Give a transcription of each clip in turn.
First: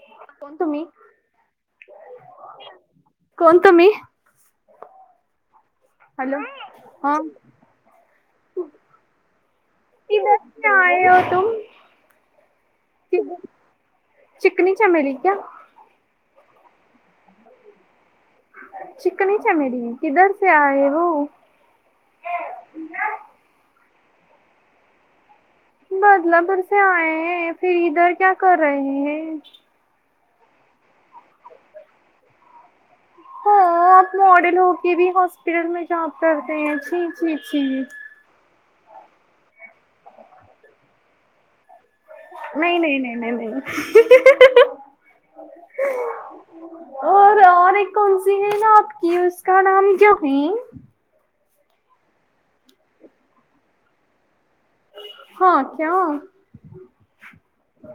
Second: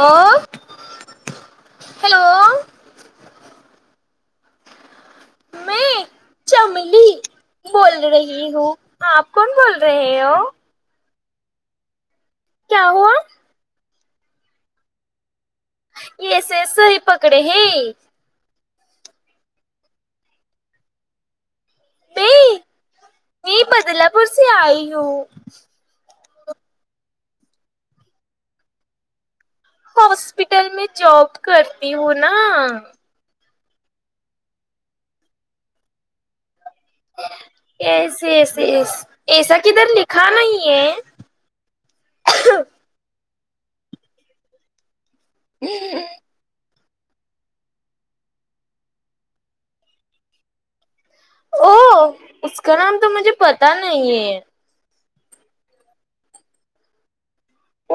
ओ कोणतूम्ही हेलो कोणतूम्ही. हॅलो चमली हा बोल रही हू आप कोण बोल रे हो आय हो तुम क्या हुआ चिकनी चमेली क्या येस येस सही पकडे हे चिकन चमेली किधर स आय व बे मी बदलापूर स आई ह बदलापरसे आय है फिर इधर क्या कर रहे है हॉस्पिटल मे जॉब करती हू ना हा आप मॉडल होक भी हॉस्पिटल मे जॉब करते ह स स ऐस किधर लिखा नाही आहे नाही नाही नाही नाही नाही हम् ह और और एक कोणस है ना आपकी उका नाम गहीम उका नम त मुजे पता नाही हे हा क्या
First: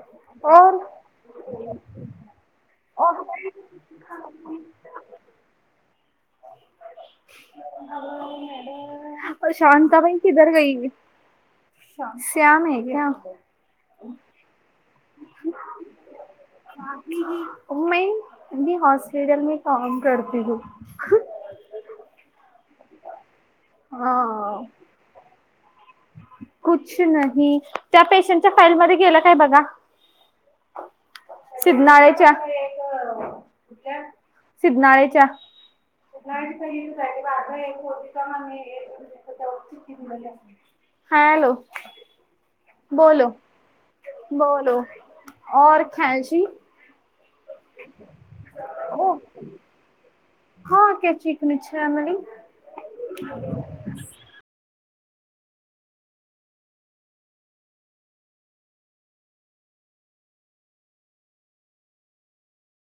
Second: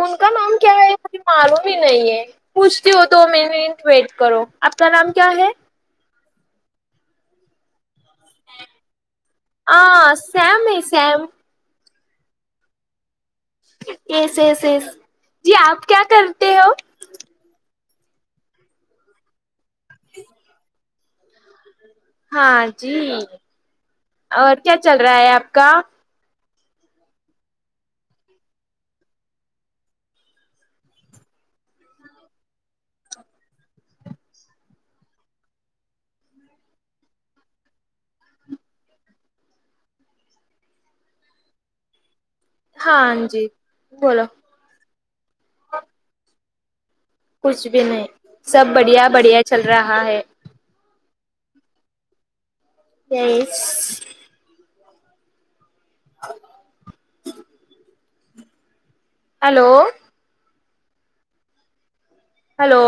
उनका नाम क्या और, ह क मालूम ह नाही है पुूछते होतो मी वेट करो आपका नम क्या ह आ प्रशांताबाई किधर सॅम है गयी सॅम श्याम आहे क्या येस येस येस जी आप क्या करते हो उमे नी हॉस्पिटल मी काम करयी हु हां जी और हा क्या चल रहा ह आपका कुछ नाही त्या पेशंटच्या फाईलमध्येगेला काय बघा सिधनाळेच्या सिधनळेच्या [unintelligible] [inaudible] हा हॅलो बोलो हाँ जी बोलो और खायची कुछ भी नाही सब बढिया बढिया चल रहा है हाक्याचीकणछछे आम्हाली एस [unintelligible] [inaudible] हॅलो हॅलो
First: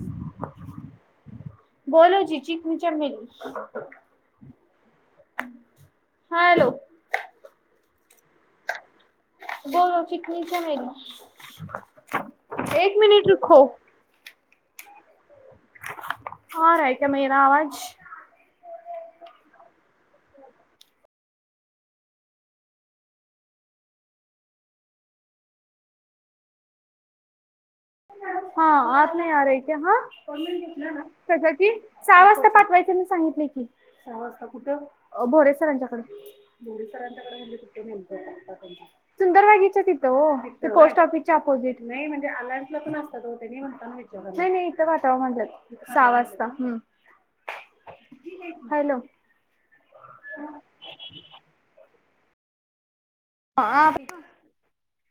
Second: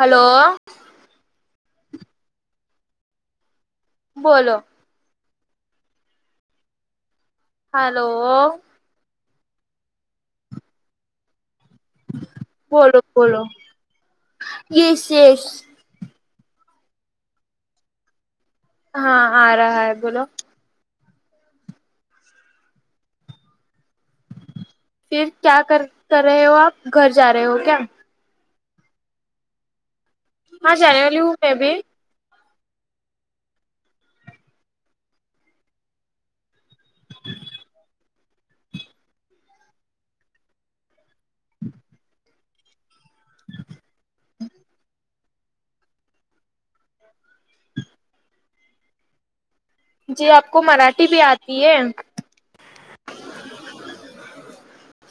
हॅलो बोलो जी चिकणी चमेली. बोलो हा हॅलो हॅलो बोलो चिकणी चमेली. बोल एक मिनिट बोल रुको येस येस हा राय का महि ना आवाज. हा आ रहा ह बोोलो. फिर क्या कर रे हो आप घर जा र हो क्या? हा आप नाही आ रे क ह हाँ जाने वाली हूँ कसा मैं की. भी सहा वाजता पाठवायचे मी सांगितले की सहा वाजता कुठे भोरे सर यांच्याकडे. मोरे सरांच्याकडे म्हणजे कुठं नेमकं. सुंदरबागेच्या तिथं पोस्ट ऑफिसच्या अपोजिट नाही म्हणजे, नाही इथं वातावर म्हटात सहा वाजता. हॅलो! जी आपको मराठी भी आती ह. ह.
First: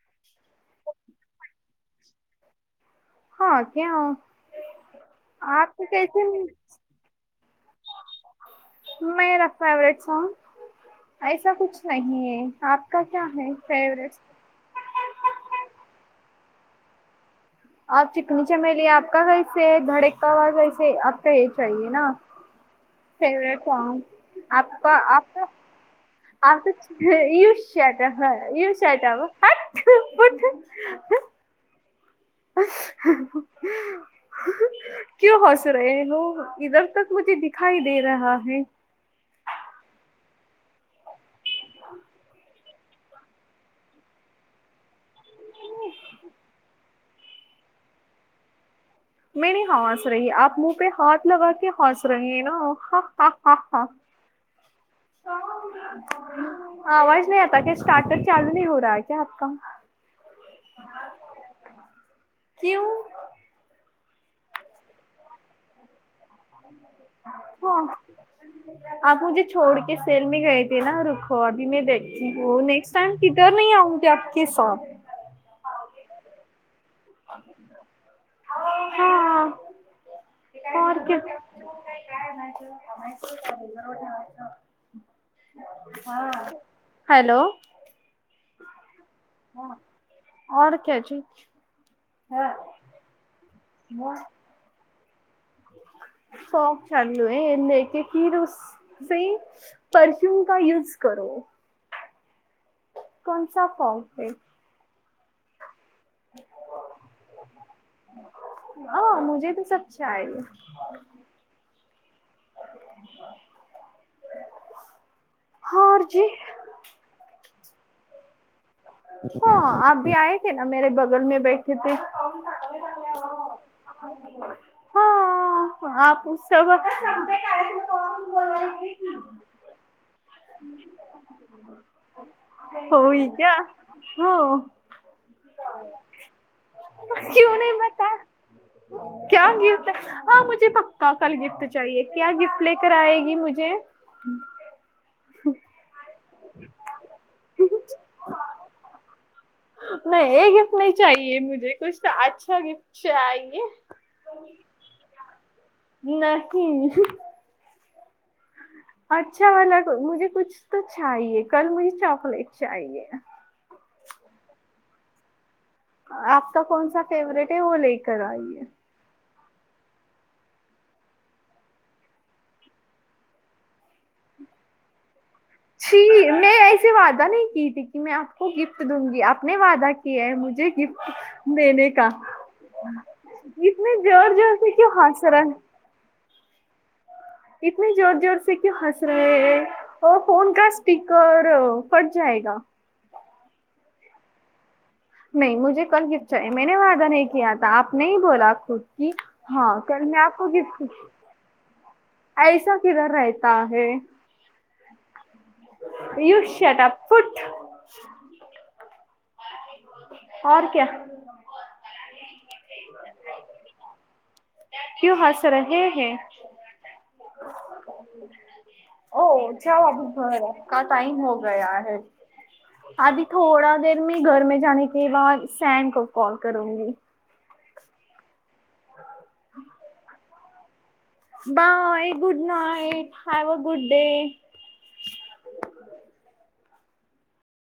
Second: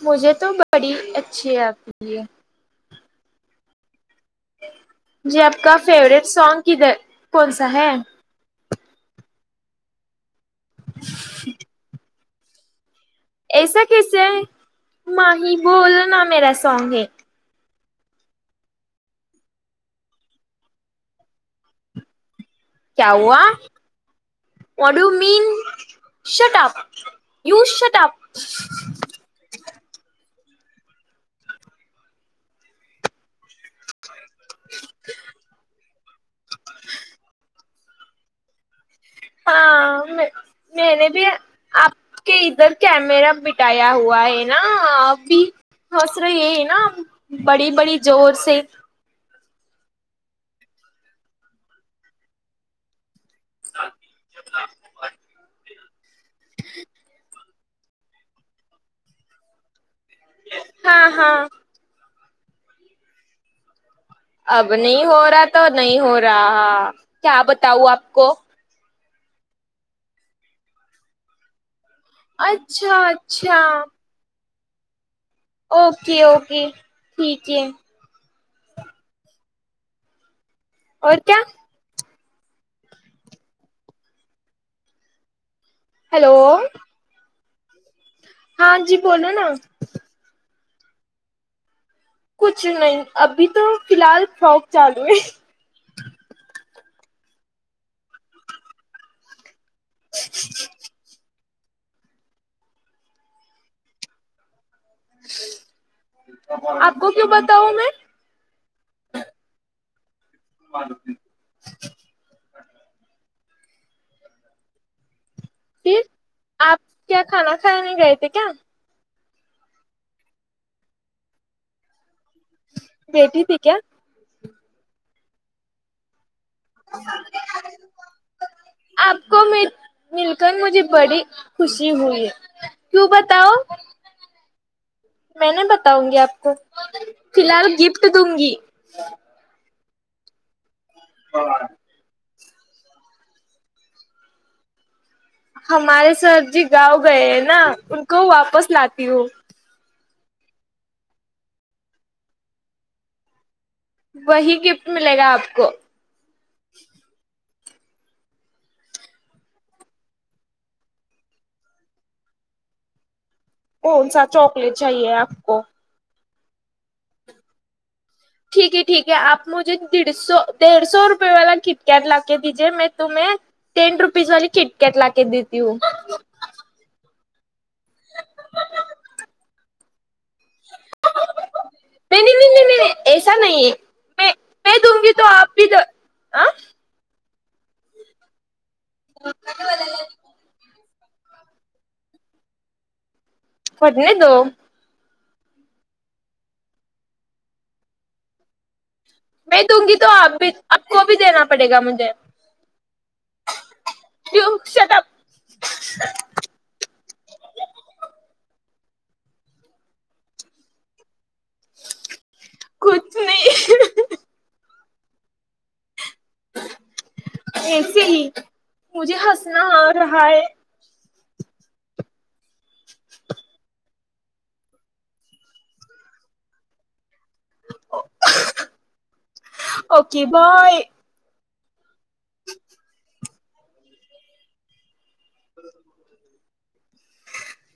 मुजे तो बडी अच्छी आप- हा क्या. जी आपपका आपके फेवरेट कैसे सॉग कधर कोणसा है. मे फेवरेट सॉग ऐस कुछ नाही आप का क्या है. एसा कस फेवरेट आहे माही बोल ना मेरा सॉग है. आप चिकनी चमेली आप का कैसे धडकका ह कैसे आप का हे चे ना, क्या हुआ favourite what song do you आपकाका, मीन शट आप अप यु शट अप हा यु शट अप अठठ फुट क्यु हस रु इधर. तक मुे दिखाई दे रहा है. हा म मने भ आपक इधर- कॅमेरा मििटाया हुआ है ना अी हसरा ये है ना. बडी बडी जोरसे. मी नाही हवस रही आप मुह पे हात लग के हॉस र है ना ह हा. हा [unintelligible] आवाज नाही आता क स्टार्टअप लू नाही हो रहा क्या आपका. हा हा किू. अब नाही हो रहा त नाही हो रहा क्या हाँ बताऊ आपको. आप मुजे छोड के शेल मे गय तेे ना रुखो अभी मी दे. हो नेक्स्ट अच्छा टाइम किधर अच्छा नाही आउगी आपक सा- ओके ओके ठीक आहे. हा. और काययचयचयच क्या हा. Hello hello! हां जी बोोलो ना. और कयची. कुछ नाही अभी त फिलहल फ्रॉक चालू आहे. फोप चालू आहे लक कि रुस. परफ्यूम का यूज करो. कोणसा फॉर्म आहे. आपको क्यू बताव म. अ मुजे त स्छा आहे ह [inaudible] [unintelligible] फिर ह जी आप क खा खाने गयथे क हा अ भी आय क ना मेे बगल मे बैठे ते बेटी थी क्या.... हा आप... कवापासून बोलवायला ये की.... आपको मिल मिलकर मुझे बडी खुशी हुंई है क्यू होई क्या बताऊ.... हो. मै नाही बताऊंगी आपको क्यों फिलहल नहीं गिफ्ट बता दूंगी. क्या गिफ्ट हा मुे पक्का कल गिफ्ट चे क्या गिफ्ट लकर आयगी मुझे. हमारे सर जी गाव गय है ना उको वापस लाी ह नाही गिफ्ट नाही चाहिए मुजे कुछ अच्छा गिफ्ट चाहिए.... वही गिफ्ट मिलेग आपको... नहीं... अच्छा वाला करूगी मुझे कुछ तो चाहिए कल मुझे चॉकलेट चाहिए... कोणसा चॉकलेट चाहिए आपको आपका कोणसा फेवरेट है वो लकर आ जाओ... ठीके ठीक ह आप मुझे दीड सो देड सो रुपये वाला कीटकॅट ला के दीजे मै तुम्हे... टेन रुपीस वाली किटकट लाके देत... शी मे से वादा नाही क ती की म आपको गिफ्ट दूंगी आपने व वादा कीया हे... लेकीन मेने नहीं नहीं नहीं नहीं काहा...... नहीं ऐसा नहीं है इतने जोर जोर से क्यू खास रहा है... आं... इतने जोर जोर से क्यु खास रहा है.... फोन का स्पीकर फट जायेगा.... फटने दो.. नाही मुझे कल गिफ्ट चाहिए मैंने वादा नही किया था आपने ही बोला था खुद.. कि मै हाँ दूंगी कल तो मैं आप आपको भी गिफ्ट आपको भी देना पडेगा मुझे.. ऐसा किधर राहता है.... जो shut up..... you shut up फूट..... और क्या? ह [unintelligible] क्यू हस रहे है..... ऐसे ही [unintelligible] मुझे हंसना आ रहा है त्या टाईम हो गया है... आभी थोडा देर मी घर मे जाने के बा सॅन को कॉल करुंगी.... okay bye.... bye good night have a good day..... हो.....